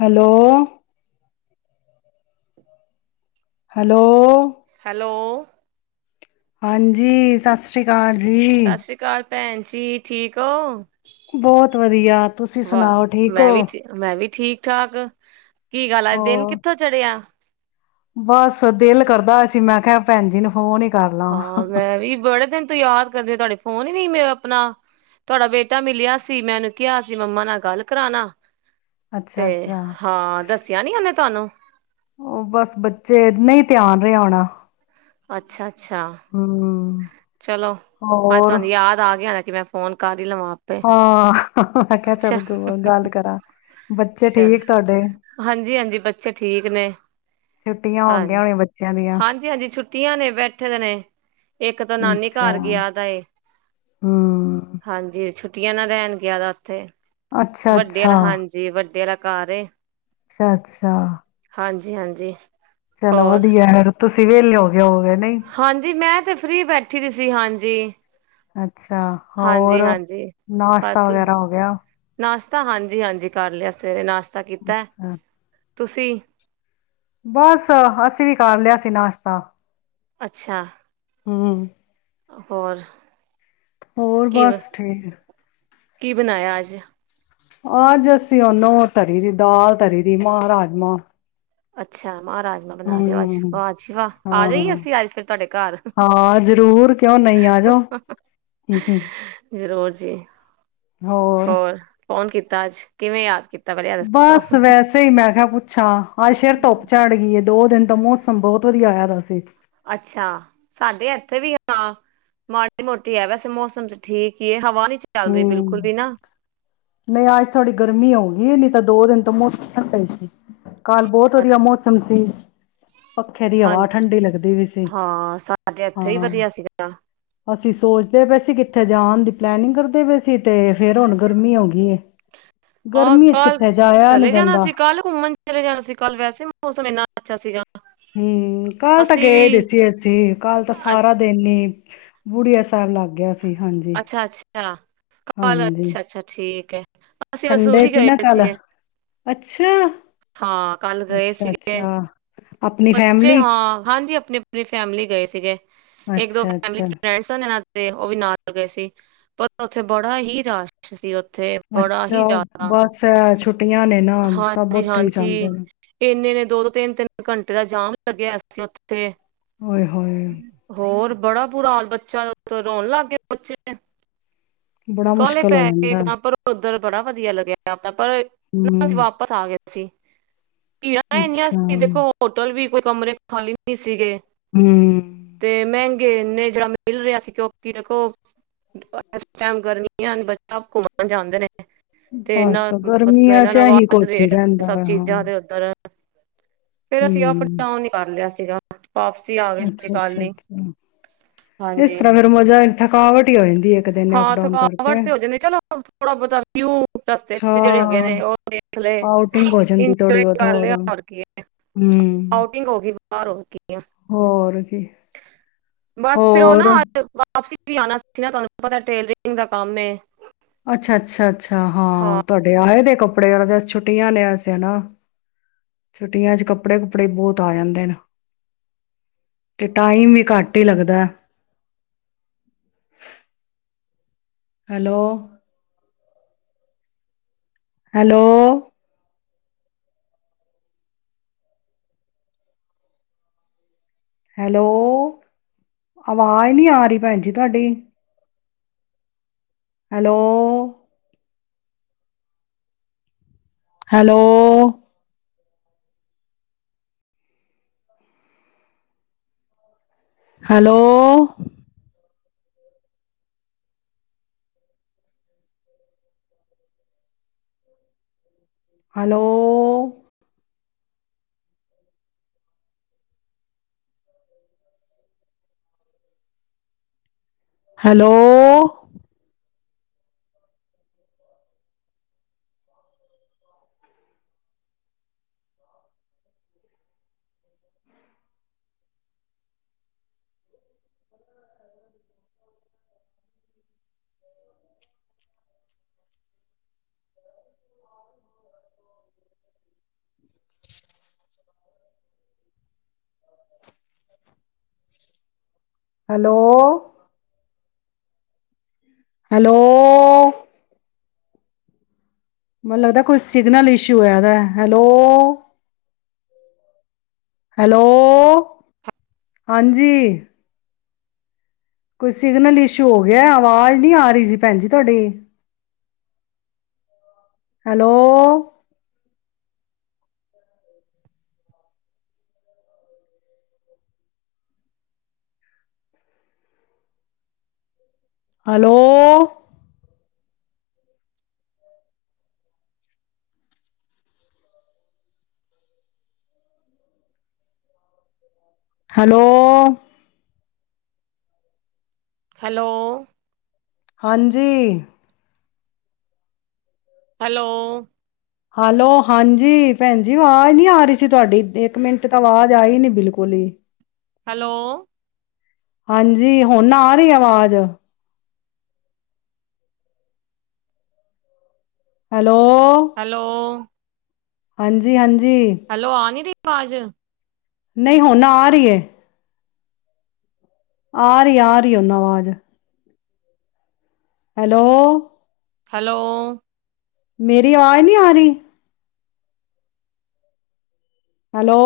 Hello. Hello. Hello. ਹਾਂਜੀ ਸਤਿ ਸ਼੍ਰੀ ਅਕਾਲ ਜੀ। ਸਤਿ ਸ੍ਰੀ ਅਕਾਲ ਭੈਣ ਜੀ ਠੀਕ ਹੋ? ਬਹੁਤ ਵਧੀਆ, ਤੁਸੀਂ ਵਾਹ ਸੁਣਾਓ ਠੀਕ ਮੈਂ ਹੋ? ਵੀ ਮੈਂ ਵੀ ਠੀਕ ਠਾਕ। ਕੀ ਗੱਲ ਅਜ ਦਿਨ ਹੋਰ ਕਿੱਥੋਂ ਚੜ੍ਹਿਆ? ਬਸ ਦਿਲ ਕਰਦਾ ਅਹਾ ਸੀ, ਮੈਂ ਕਿਹਾ ਭੈਣ ਜੀ ਨੂੰ ਫੋਨ ਹੀ ਕਰ ਲਾਂ। ਹਾਂ ਮੈਂ ਵੀ ਬੜੇ ਦਿਨ ਤੋਂ ਯਾਦ ਕਰਦੀ, ਤੁਹਾਡੇ ਫੋਨ ਹੀ ਨੀ ਮੈਂ ਆਪਣਾ, ਤੁਹਾਡਾ ਬੇਟਾ ਮਿਲਿਆ ਸੀ, ਮੈ ਓਹਨੂੰ ਕਿਹਾ ਸੀ ਮੰਮਾ ਨਾਲ ਗੱਲ ਕਰਾਣਾ ਅੱਛਾ ਤੇ ਅੱਛਾ ਹਾਂ ਦੱਸਿਆ ਨੀ ਉਹਨੇ ਤੁਹਾਨੂੰ ਉਹ ਬਸ ਬੱਚੇ, ਨਹੀਂ ਧਿਆਨ ਰਿਹਾ ਹੋਣਾ। [inaudible] ਅੱਛਾ ਅੱਛਾ, ਹਮ ਚਲੋ ਅੱਜ ਹੋਰ ਤੁਹਾਨੂੰ ਯਾਦ ਆ ਗਿਆ ਕੀ ਮੈਂ ਫੋਨ ਕਰ ਕਰ ਹੀ ਲਮਾ ਆਪੇ ਹਾਂ ਮੈਂ ਕਿਹਾ ਅੱਛਾ, ਚੱਲ ਗ- ਗੱਲ ਕਰਾਂ ਬੱਚੇ ਚਲ ਠੀਕ ਤੁਹਾਡੇ ਹਾਂਜੀ ਹਾਂਜੀ ਬੱਚੇ ਠੀਕ ਨੇ ਛੁੱਟੀਆਂ ਹੋ ਗਈਆਂ ਹਾਂਜੀ ਹੋਣੀਆਂ ਬੱਚਿਆਂ ਦੀਆਂ ਹਾਂਜੀ ਹਾਂਜੀ ਛੁੱਟੀਆਂ ਨੇ ਬੈਠੇ ਦੇ ਨੇ ਇੱਕ ਤਾਂ ਨਾਨੀ ਅੱਛਾ ਘਰ ਗਿਆ ਦਾਏ ਹਮ ਹਾਂਜੀ ਛੋਟੀਆਂ ਨਾ ਰਹਿਣ ਗਿਆ [unintelligible] ਅੱਛਾ ਵੱਡੇ ਵਾਲਾ ਅੱਛਾ ਹਾਂਜੀ ਵੱਡੇ ਵਾਲਾ ਘਰ ਏ। ਅੱਛਾ ਅੱਛਾ, ਹਾਂਜੀ ਹਾਂਜੀ, ਚਲੋ ਹੋਰ ਵਧੀਆ [unintelligible] ਤੁਸੀਂ ਵੇਹਲੇ ਹੋ। ਗਏ ਹੋਗੇ ਨਹੀਂ ਹਾਂਜੀ, ਮੈਂ ਤੇ ਫ੍ਰਰੀ ਬੈਠੀ ਦੀ ਸੀ ਹਾਂਜੀ ਜੀ ਅੱਛਾ, ਹੋਰ ਨਾਸ਼ਤਾ ਵਗੈਰਾ ਹੋ ਗਿਆ। ਤਾਂ ਹਾਂਜੀ ਹਾਂਜੀ ਕਰ ਲਿਆ ਸਵੇਰੇ ਨਾਸ਼ਤਾ। ਕੀਤਾ ਅੱਛਾ ਤੁਸੀਂ ਬਸ ਅਸੀਂ ਵੀ ਕਰ ਲਿਆ ਸੀ ਨਾਸ਼ਤਾ ਅੱਛਾ, ਹਾਂ। ਹੋਰ, ਹੋਰ ਕੀ ਬਸ ਠੀਕ ਕੀ ਬਣਾਇਆ ਅੱਜ? ਅੱਜ ਅਸੀਂ ਓਨੂੰ ਤਰੀ ਦੀ ਦਾਲ ਤਰੀ ਦੀ ਮਾਂਹ ਰਾਜਮਾਂ। ਅੱਛਾ, ਮਾਹ ਰਾਜਮਾ ਬਣਾ ਰਹਿਓ ਅੱਜ ਹੂੰ ਵਾਹ ਜੀ ਵਾਹ ਆ ਜਾਈ ਹਾਂ ਅਸੀਂ ਅੱਜ ਫੇਰ ਤੁਹਾਡੇ ਘਰ ਹਾਂ ਜ਼ਰੂਰ ਕਿਉਂ ਨਹੀਂ ਆਜੋ ਹੂੰ ਹੂੰ ਜ਼ਰੂਰ ਜੀ ਹੋਰ ਫੋਨ ਕੀਤਾ ਅੱਜ ਕਿਵੇਂ ਯਾਦ ਕੀਤਾ ਪਹਿਲੇ ਇਹ ਦੱਸੋ ਬਸ ਵੈਸੇ ਹੀ ਮੈਂ ਕਿਹਾ ਪੁੱਛਾਂ ਅੱਜ ਫ਼ਿਰ ਧੁੱਪ ਝੜ ਗਈ ਦੋ ਦਿਨ, ਮੌਸਮ ਬਹੁਤ ਵਧੀਆ ਹੋਇਆ ਦਾ ਸੀ। ਅੱਛਾ ਸਾਡੇ ਇੱਥੇ ਵੀ ਹਾਂ ਮਾੜੀ ਮੋਟੀ ਹੈ ਵੈਸੇ ਮੌਸਮ ਚ ਠੀਕ ਹੀ ਹੈ ਹਵਾ ਨੀ ਚੱਲ ਰਹੀ ਬਿਲਕੁਲ ਹੂੰ, ਵੀ ਨਾ ਨਹੀਂ ਅੱਜ ਥੋੜ੍ਹੀ ਗਰਮੀ ਹੋਊਗੀ ਹੋਣੀ। ਤਾਂ ਦੋ ਦਿਨ ਤੋਂ ਮੌਸਮ ਠੰਡਾ ਹੀ ਸੀ। ਕੱਲ ਬਹੁਤ ਵਧੀਆ ਮੌਸਮ ਸੀ। ਪੱਖੇ ਦੀ ਹਵਾ ਹਾਂਜੀ, ਠੰਡੀ ਲੱਗਦੀ ਵੀ ਸੀ ਹਾਂ---ਸਾਡੇ ਇੱਥੇ ਹੀ ਹਾਂ। ਵਧੀਆ ਸੀਗਾ। ਅਸੀਂ ਸੋਚਦੇ ਪਏ ਸੀ ਕਿਤੇ ਜਾਣ ਦੀ ਪਲੈਨਿੰਗ ਕਰਦੇ ਫਿਰ ਹੁਣ ਗ਼ਰਮੀ ਹੋ ਗਈ ਏ ਆਹ! ਗਰਮੀ ਚ ਕੱਲ ਕਿੱਥੇ ਜਾਇਆ ਨੀ ਚਲੇ ਜਾਣਾ ਜਾਂਦਾ ਸੀ, ਕੱਲ ਘੁੰਮਣ ਚਲੇ ਜਾਣਾ ਸੀ, ਕੱਲ ਵੈਸੇ ਮੌਸਮ ਇੰਨਾ ਅੱਛਾ ਸੀਗਾ। ਹਮਮ! ਕੱਲ ਤਾਂ ਅਸੀਂ ਗਏ ਪੇ ਵੀ ਸੀ ਅਸੀਂ, ਕੱਲ ਤਾਂ ਸਾਰਾ ਦਿਨ ਹੀ ਬੁੜੀਆ ਸਾਹਿਬ ਲੱਗ ਗਿਆ ਸੀ। ਹਾਂਜੀ ਅੱਛਾ-ਅੱਛਾ ਕੱਲ ਹਾਂਜੀ ਅੱਛਾ-ਅੱਛਾ ਠੀਕ ਹੈ, ਅਸੀਂ ਸੰਡੇ ਮਨਸੂਰੀ ਸੀ ਗਏ ਨਾ ਪਏ ਕੱਲ ਸੀਗੇ, ਅੱਛਾ ਹਾਂ ਕੱਲ ਗਏ ਅੱਛਾ ਸੀਗੇ। ਅੱਛਾ ਆਪਣੀ ਬੱਚੇ ਫੈਮਿਲੀ ਹਾਂ, ਹਾਂਜੀ ਆਪਣੀ-ਆਪਣੀ ਫੈਮਿਲੀ ਗਏ ਸੀਗੇ। ਇਕ ਦੋ ਅੱਛਾ ਫੈਮਿਲੀ ਅੱਛਾ ਫ਼੍ਰੇੰਡ੍ਸ ਸਨ ਨਾਲ ਤੇ ਉਹ ਵੀ ਨਾਲ ਗਏ ਸੀ, ਪਰ ਉੱਥੇ ਬੜਾ ਹੀ ਰਸ਼ ਸੀ ਓ ਅੱਛਾ! ਬਸ ਏ ਛੁੱਟੀਆਂ ਨੇ ਨਾ, ਸਭ ਉੱਥੇ ਹੀ ਜਾਂਦੇ ਹਾਂਜੀ-ਹਾਂਜੀ ਨੇ। ਇੰਨੇ ਨੇ ਦੋ-ਦੋ ਤਿੰਨ-ਤਿੰਨ ਘੰਟੇ ਦਾ ਜਾਮ ਲੱਗਿਆ ਹੋਇਆ ਸੀ ਉੱਥੇ। ਓਏ ਹੋਏ ਤੇ ਹੋਰ ਬੜਾ ਬੁਰਾ ਹਾਲ ਬੱਚਿਆਂ ਦਾ ਉੱਤੋਂ ਰੋਣ ਲੱਗ ਗਏ। [unintelligible] ਬੜਾ ਕਾਹਲੇ ਮੁਸ਼ਕਿਲ ਹੋ ਪੈ ਗਏ ਜਾਂਦਾ ਹੈ। ਇੱਕਦਮ ਪਰ ਉੱਧਰ ਬੜਾ ਵਧੀਆ ਲਗਿਆ। ਪਰ ਨਾ ਅਸੀਂ ਹੂੰ ਵਾਪਸ ਆ ਗਏ। ਸੀ ਭੀੜਾਂ ਇੰਨੀਆਂ ਅੱਛਾ ਸੀ, ਦੇਖੋ ਹੋਟਲ ਵੀ ਕੋਈ ਕਮਰੇ ਖਾਲੀ ਨਹੀਂ ਸੀਗੇ। ਹਮਮ [unintelligible] ਟਾਈਮ ਗਰਮੀਆਂ ਬੱਚੇ ਘੁੰਮਣ ਜਾਂਦੇ ਨੇ। ਤੇ ਇਹਨਾਂ ਬਸ ਮਤਲਬ ਗਰਮੀਆਂ ਇਹਨਾਂ ਚ ਨਾਲ ਇਹੀ ਵਧ ਕੁਛ ਹੀ ਰੇਟ ਰਹਿੰਦਾ ਸਬ ਵਾ ਹਾਂ ਚੀਜ਼ਾਂ ਦੇ ਉੱਪਰ ਫੇਰ ਅਸੀਂ ਅਪ ਹੂੰ -ਡਾਊਨ ਹੀ ਕਰ ਲਿਆ ਸੀ ਸੀਗਾ [inaudible] ਆ ਗਏ ਸੀ ਅੱਛਾ ਕੱਲ -ਅੱਛਾ ਹੀ -ਅੱਛਾ ਇਸ ਹਾਂਜੀ ਤਰ੍ਹਾਂ ਫੇਰ ਮਜ਼ਾ ਥਕਾਵਟ ਹੀ ਹੋ ਜਾ ਹਾਂ, ਥਕਾਵਟ ਤੇ ਹੋ ਜਾਂਦੀ ਚਲੋ ਥੋੜਾ ਬਹੁਤਾ ਵਿਊ ਰਸਤੇ ਅੱਛਾ ਚ ਜਿਹੜੇ ਹੋਗੇ ਨੇ ਉਹ ਦੇਖ ਲਏ, ਆਊਟਿੰਗ ਹੋ ਜਾਂਦੀ ਥੋੜੀ ਇਜੋਏ ਬਹੁਤ ਕਰ ਲਿਆ, ਹੋਰ ਕੀ ਏ ਹੂੰ ਆਊਟਿੰਗ ਹੋ ਗਈ ਬਾਹ ਹੋ ਹੋਰ ਕੀ ਬਸ ਫਿਰ ਉਹ ਨਾ ਹੋਰ ਵਾਪਸੀ ਵੀ ਆਉਣਾ ਸੀ ਨਾ ਤੁਹਾਨੂੰ ਪਤਾ ਟੇਲਰਿੰਗ ਦਾ ਕੰਮ ਅੱਛਾ ਅੱਛਾ ਅੱਛਾ ਹਾਂ ਤੁਹਾਡੇ ਆਏ ਦੇ ਕੱਪੜੇ ਵਾਲੇ ਛੁੱਟੀਆਂ ਨੇਸ ਨਾ ਛੁੱਟੀਆਂ ਚ ਕੱਪੜੇ ਕੁਪੜੇ ਬਹੁਤ ਆ ਜਾਂਦੇ ਨੇ ਤੇ ਟਾਈਮ ਵੀ ਘੱਟ ਹੀ ਲੱਗਦਾ ਹੈਲੋ ਹੈਲੋ ਹੈਲੋ ਅਵਾਜ਼ ਨਹੀਂ ਆ ਰਹੀ ਭੈਣ ਜੀ ਤੁਹਾਡੀ hello hello hello hello hello hello hello ਮੈਨੂੰ ਲੱਗਦਾ ਕੋਈ ਸਿਗਨਲ ਇਸ਼ੂ ਹੈ ਇਹਦਾ ਹੈਲੋ ਹੈਲੋ ਹਾਂਜੀ ਕੋਈ ਸਿਗਨਲ ਇਸ਼ੂ ਹੋ ਗਿਆ ਆਵਾਜ਼ ਨੀ ਆ ਰਹੀ ਸੀ ਭੈਣ ਜੀ ਤੁਹਾਡੀ ਹੈਲੋ ਹੈਲੋ ਹੈਲੋ ਹੈਲੋ ਹਾਂਜੀ ਹੈਲੋ ਹੈਲੋ ਹਾਂਜੀ ਭੈਣ ਜੀ ਆਵਾਜ਼ ਨੀ ਆ ਰਹੀ ਸੀ ਤੁਹਾਡੀ ਇੱਕ ਮਿੰਟ ਤ ਤਾਂ ਆਵਾਜ਼ ਆਈ ਨੀ ਬਿਲਕੁਲ ਹੀ ਹੈਲੋ ਹਾਂਜੀ ਹੁਣ ਨਾ ਆ ਰਹੀ ਆਵਾਜ਼ ਹੇਲ ਹੈਲੋ ਹਾਂਜੀ ਹਾਂ ਹੈਲੋ ਆਨੀ ਰੀ ਪਾਜ਼ ਨਹੀਂ ਹੁਣ ਆ ਰਹੀ ਹੈ ਆ ਰਹੀ ਆ ਰਹੀ ਓਨਾ ਆਵਾਜ਼ ਹੈਲੋ ਹੈਲੋ ਮੇਰੀ ਆਵਾਜ ਨਹੀਂ ਆ ਰਹੀ। ਹੈਲੋ।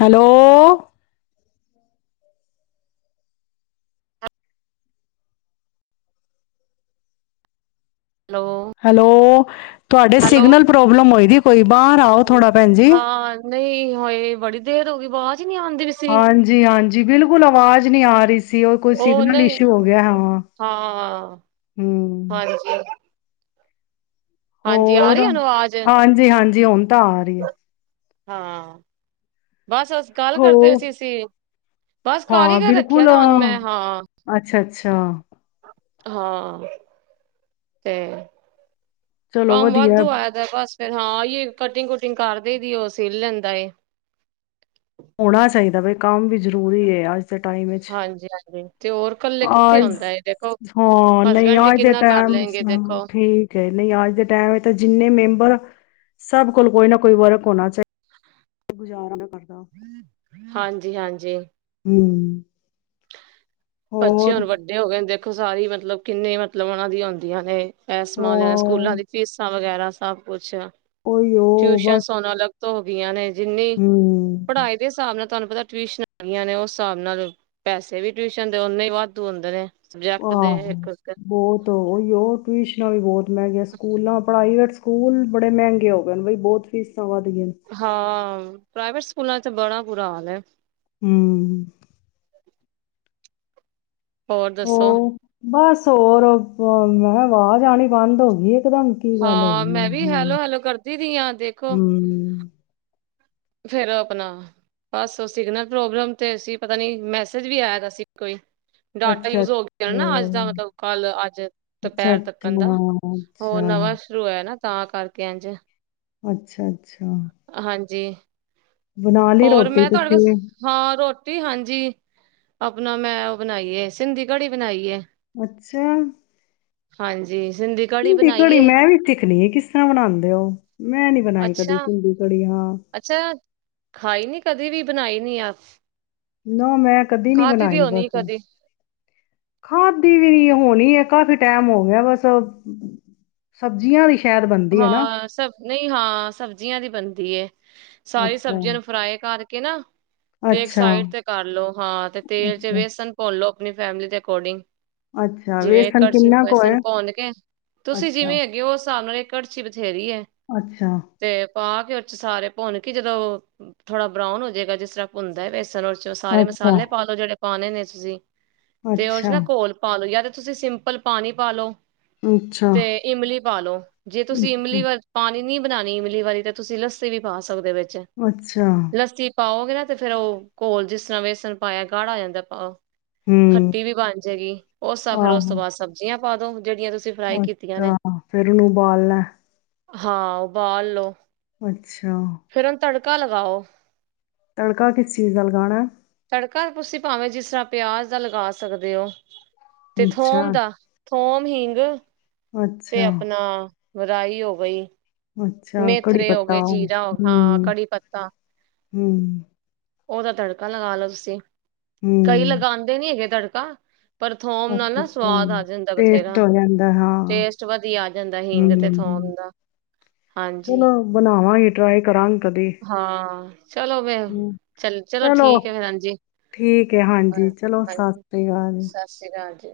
ਹੈਲੋ। Hello hello. ਤੁਹਾਡੇ ਹੈਲੋ ਸਿਗਨਲ ਪ੍ਰੋਬਲਮ ਹੋਇਗੀ। ਬਾਹਰ ਆਓ ਥੋੜਾ ਭੈਣ ਜੀ। ਨਈ ਹਾਏ ਬੜੀ ਦੇਰ ਹੋ ਗਈ ਵਾਜ ਹਾਂਜੀ, ਹਾਂਜੀ, ਬਿਲਕੁਲ ਆਵਾਜ਼ ਨੀ ਆ ਰੀ ਸੀ। ਸੀ ਹੋਰ ਕੋਈ ਉਹ ਸਿਗਨਲ ਨਹੀਂ ਇਸ਼ੂ ਹੋ ਗਿਆ ਹਾਂ, ਹਾਂ ਹੁੰ। ਹਾਂਜੀ ਹਾਂਜੀ ਆ ਹੋਰ, ਰਹੀ ਉਹਨੂੰ ਆਵਾਜ਼ ਹਾਂਜੀ, ਹਾਂਜ। ਜੀ ਹੁਣ ਤਾਂ ਆ ਰਹੀ ਏ। ਹਾਂ। ਬਸ ਅਸ ਗੱਲ ਕਰਦੇ ਪਏ ਹੋ ਸੀ ਅਸੀ, ਬਸ ਹਾਂ, ਕਾਰੀਗਰ ਰੱਖਿਆ ਬਿਲਕੁਲ ਦਾ ਅ, ਹਣੂੰ ਮੈਂ ਹਾਂ। ਅੱਛਾ, ਅੱਛਾ ਹਾਂ ਤੇ ਚਲੋ ਕੰਮ ਵਧੀਆ ਹੈ, ਵਾਧੂ ਆਇਆ ਦਾ ਬਸ ਫੇਰ ਹਾਂ, ਯੇ ਕਟਿੰਗ ਕੁ ਟਿੰਗ ਕਰ ਦੇ ਵੀ ਉਹ ਸਿਲ ਲੈਂਦਾ ਏ। ਹੋਣਾ ਚਾਹੀਦਾ ਬਈ ਕੰਮ ਵੀ ਜ਼ਰੂਰੀ ਏ, ਅਜ ਜ ਦੇ ਟਾਇਮ ਵਿੱਚ, ਹਾਂਜੀ ਹਾਂਜੀ ਤੇ ਹੋਰ ਕੱਲੇ ਹਾਂ ਕਿੱਥੇ ਇਸ, ਹੁੰਦਾ ਏ ਦੇਖੋ ਹਾਂ ਨਈ ਹਸਬੈਂਡ ਵੀ ਅਜ ਦੇ ਕਿੰਨਾ ਕਰ ਟੈਮ ਲੈਣਗੇ [unintelligible] ਦੇਖੋ ਠੀਕ ਏ, ਨਈ ਅਜ ਦੇ ਟੈਮ ਵਿਚ ਜਿੰਨੇ ਮੈਂਬ ਪਰ ਸਭ ਕੋਲ ਕੋਈ ਨਾ ਕੋਈ ਵਰਕ ਹੋਨਾ ਚਾਹੀ ਗੁਜ਼ਾਰਨ ਹਾਂਜੀ, ਹਾਂਜੀ। ਜੀ। ਹੁੰ। ਬੱਚੇ ਹੁਨ ਵੱਡੇ ਹੋ ਗਏ ਨੇ ਦੇ ਖੋ ਸਾਰੀ ਮਤਲਬ ਕਿੰਨੇ ਮਤਲਬ ਉਹਨਾਂ ਦੀਆਂ ਹੁਨਦੀਆਂ ਨੇ। ਏਹ ਸਮਾਨ ਲੇਨਾ ਸਕੂਲਾਂ ਹਾਂ, ਦੀ ਫੀਸਾਂ ਵਗੈਰਾ ਸਭ ਕੁਛ। ਕੋਈ ਉਹ ਬਸ ਧੋਬੀਆਂ ਨੇ ਜਿੰਨੀ ਹੂੰ। ਪੜ੍ਹਾਈ ਦੇ ਹਿਸਾਬ ਨਾਲ ਤੁਹਾਨੂੰ ਪਤਾ ਟਿਊਸ਼ਨਨਾਂ ਬੜੀਆਂ ਨੇ ਉਸ ਹਿਸਾਬ ਨਾਲ ਪੈਸੇ ਵੀ ਟਿਊਸ਼ਨ ਕੇਂਦੇ ਓਨੇ ਈ ਵਾਧੂ ਹੁੰਦੇ ਨੇ ਸਬਜੈਕਟ ਦੇ ਆਹੋ ਇੱਕ ਉਤੇ। ਬੋਤ ਔਈਓ ਟਊਸ਼ਨਾਂ ਵੀ ਬਹੁਤ ਮੈਂ ਕਿਹਾ ਸਕੂਲਾਂ ਪੜਾਈਵੇਟਸ ਸਕੂਲ ਬੜੇ ਮਹਿੰਗੇ ਹੋ ਗਏ ਨੇ ਬਈ ਬੋਤ ਫੀਸ ਸਾ ਵੱਧ ਗਈਆਂ ਨੇ। ਹਾਂ ਪ੍ਰਾਈਵੇਟ ਸਕੂਲਾਂ ਚ ਬੜਾ ਬੁਰਾ ਹਾਲ ਏ। ਹੁੰ। ਹੋਰ ਦੱਸੋ ਬਸ ਹੋਰ [unintelligible] ਮੈਂ ਹਾ ਆਵਾਜ਼ ਆਣੀ ਬੰਦ ਹੋ ਗਈ ਏ। ਪਤਾ ਨੀ ਇਕਦਮ ਕੀ ਗੱਲ ਹੋ ਹਾਂ ਗਈ ਮੈਂ ਵੀ ਹੈ। ਹੈਲੋ ਹੈਲੋ ਕਰਦੀ ਰਹੀ ਹਾਂ ਹੁਅਅਅ ਫਿਰ ਆਪਣਾ ਬਸ ਸਿਗਨਲ ਪ੍ਰੋਗਰਾਮ ਤੇ ਅਸੀਂ ਪਤਾ ਨਹੀਂ ਮੈਸੇਜ ਵੀ ਆਇਆ ਸੀ ਕੋਈ। ਡਾਟਾ ਅੱਛਾ ਅੱਛਾ ਯੂਜ ਹੋ ਗਿਆ ਨਾ ਅੱਜ ਦਾ ਮਤਲਬ ਕੱਲ ਅੱਜ ਅੱਛਾ ਦੁਪਹਿਰ ਤੱਕ ਦਾ ਹੋਰ ਅੱਛਾ ਨਵਾਂ ਸ਼ੁਰੂ ਹੋਇਆ ਨਾ ਤਾਂ ਕਰਕੇ ਇੰਜ ਅੱਛਾ ਅੱਛਾ ਆ ਹਾਂਜੀ। ਬਣਾ ਲਈ ਰੋਟੀ ਤੁਸੀਂ! ਦੀਦੀ ਹਾਂਜੀ ਆਪਣਾ ਮੈਂ ਉਹ ਬਣਾਈਏ ਸਿੰਧੀ ਘੜੀ ਬਣਾਈਏ। ਅੱਛਾ ਆਆ ਹਾਂਜੀ। ਕੜੀ ਸਿੰਧੀ ਬਣਾਈ ਘੜੀ ਹੈ ਮੈਂ ਵੀ ਸਿੱਖਣੀ ਆ ਕਿਸ ਤਰ੍ਹਾਂ ਬਣਾਉਂਦੇ ਹੋ ਮੈਂ ਨੀ ਬਣਾਈ ਕਦੀ ਸਿੰਧੀ ਘੜੀ ਹਾਂਅ। ਅੱਛਾ! ਅੱਛਾ ਖਾਈ ਨੀ ਕਦੇ ਵੀ ਬਣਾਈ ਨੀ ਆਪ ਨਾ ਮੈਂ ਕਦੀ ਵੀ ਨੀ ਬਣਾਈ ਬਸ ਕਦੀ ਖਾਦੀ ਵੀ ਨਹੀ। ਹੋਣੀ ਹੈ ਕਾਫੀ ਟਾਈਮ ਹੋ ਗਿਆ ਬਸ ਸਬਜ਼ੀਆਂ ਦੀ। ਸ਼ਾਇਦ ਬਣਦੀ ਹੈ ਨਾ ਹਾਂ ਸਬ ਨਹੀਂ ਹਾਂ ਸਬਜ਼ੀਆਂ ਦੀ ਬਣਦੀ ਹੈ। ਤੀਏ ਸਾਰੀਆਂ ਅੱਛਾ ਸਬਜ਼ੀਆਂ ਨੂੰ ਫਰਾਈ ਕਰ! ਕੀ ਨਾ ਤੇ ਇੱਕ ਅੱਛਾ ਸਾਈਡ ਤੇ ਕਰ ਲੋ ਹਾਂ ਤੇ ਤੇਲ ਚ ਅੱਛਾ ਬੇਸਣ ਘੋਲੋ। ਆਪਣੀ ਫੈਮਿਲੀ ਦੇ ਅਕਾਊਂਟਿੰਗ। ਅੱਛਾ ਜਿਵੇਂ ਵੇਸਣ ਕੜਛੀ ਕਿੰਨਾ ਕੁ ਬੇਸਣ ਹੈ ਪਾਉਨ ਕੇ ਤੁਸੀਂ ਅੱਛਾ ਜਿਵੇਂ ਹੈਗੇ ਹੋ ਉਸ ਹਿਸਾਬ ਨਾਲ ਕਰਛੀ ਵਿਚ ਬਥੇਰੀ ਹੈ ਅੱਛਾ ਤੇ ਪਾ ਕੇ ਸਾਰੇ ਭੁੰਨ ਕੇ ਜਦੋਂ ਥੋੜਾ ਬਰਾਊਨ ਹੋਜੇਗਾ ਜਿਸ ਤਰ੍ਹਾਂ ਭੁੰਨ ਦਾ ਹੈ ਵੇਸਨ! ਅੱਛਾ, ਸਾਰੇ ਅੱਛਾ ਅੱਛਾ ਮਸਾਲੇ ਪਾਲੋ ਜਿਹੜੇ। ਪਾਉਣੇ ਨੇ ਤੁਸੀ ਤੇ ਉਦੇ ਚ ਅੱਛਾ ਨਾ ਘੋਲ ਪਾਲੋ ਯਤੇ ਤੁਸੀਂ ਸਿੰਪਲ ਪਾਣੀ ਪਾਲੋ। ਤੇ ਇਮਲੀ ਪਾਲੋ। ਤੁਸੀਂ ਇਮਲੀ ਵਰ ਪਾ ਨੀ ਬਣਾਣੀ ਇਮਲੀ ਵਾਲੀ ਤੇ ਤੁਸੀਂ ਲੱਸੀ ਵੀ ਪਾ ਸਕਦੇ ਵੇਚ। ਚ ਅੱਛਾ ਅੱਛਾ ਲੱਸੀ ਪਾਓ। ਕੇ ਨਾ ਤੇ ਫੇਰ ਔਹ ਘੋਲ ਜਿਸ ਤਰ੍ਹਾਂ ਵੇਸਣ ਪਾਯੈ ਗਾੜਾ ਹੋ ਜਾਂਦੈ। ਪ ਹੂੰ ਖੱਟੀ ਵੀ ਬਣ ਜੇਗੀ, ਔਸਾ ਫੇਰ ਔਸ ਆਹੋ ਤੋਂ ਬਾਦ ਸਬਜ਼ੀਆਂ ਪਾਦੋ ਹੁਣ। ਅੱਛਾ, ਫੇਰ ਉਨੂੰ ਉਬਾਲਣਾ। ਹਾਂ। ਉਬਾਲ ਲੋ। ਅੱਛਾ। ਕਾ ਲਗਾਓ। ਤੜਕਾ, ਕਿਸ ਚੀਜ਼ ਦਾ ਲਗਾਣੈ? ਤੜਕਾ! ਤੁਸੀਂ ਭਾਵੇਂ, ਜਿਸ ਤਰ੍ਹਾਂ ਪਿਆਜ ਦਾ ਲਗਾ ਸਕਦੇ ੳ। ਤੇ ਅੱਛਾ ਥੋਮ ਦਾ ਥੋਮ, ਹੀੰਗ। ਅੱਛਾ ਤੇ ਅਪਣਾ ਰਾਈ ਹੋ ਗਈ। ਅੱਛਾ ਕੜੀ ਮੇਥਰੇ ਹੋ ਪੱਤਾ ਗੇ, ਹੂੰ ਜੀ਼ਰਾ ਹੋ ਹਾਂ, ਕੜੀ ਪੱਤਾ। ਹੂੰ ਉਂਦਾ ਤੜਕਾ ਲਗਾ ਲੋ ਤੁਸੀਂ। ਕਈ ਹੂੰ। ਲਗਾਂਦੇ ਨੀ ਹੈਗੇ ਤੜ [inaudible] ਪਰ ਥੋਮ ਨਾਲ ਅੱਛਾ, ਨਾ ਅੱਛਾ। ਸਵਾਦ ਆ ਜਾਂਦੈ ਟੇਸਟ ਬਥੇਰਾ, ਹੋ ਜਾਂਦਾ ਹਾਂ, ਟੇਸਟ ਵਧੀਆ ਆ ਜਾਂਦੈ ਹਿੰਗ ਤੇ ਹੂੰ, ਥੋਮ ਦਾ। ਹਾਂਜੀ, ਚਲੋ ਬਣਾਵਾਂਗੇ ਟਰਾਈ ਕਰਾਂਗੇ ਕਦੇ। ਹਾਂ। ਚਲੋ ਫੇ ਹੂੰ। ਚਲੋ, ਠੀਕ ਹੇਂ, ਹਾਂ, ਹਾਂਜੀ। ਚਲੋ, ਸਤ ਹਾਂਜੀ ਸ੍ਰੀ ਕਾਲ। ਸਤਿ ਸ੍ਰੀ ਅਕਾਲ ਜੀ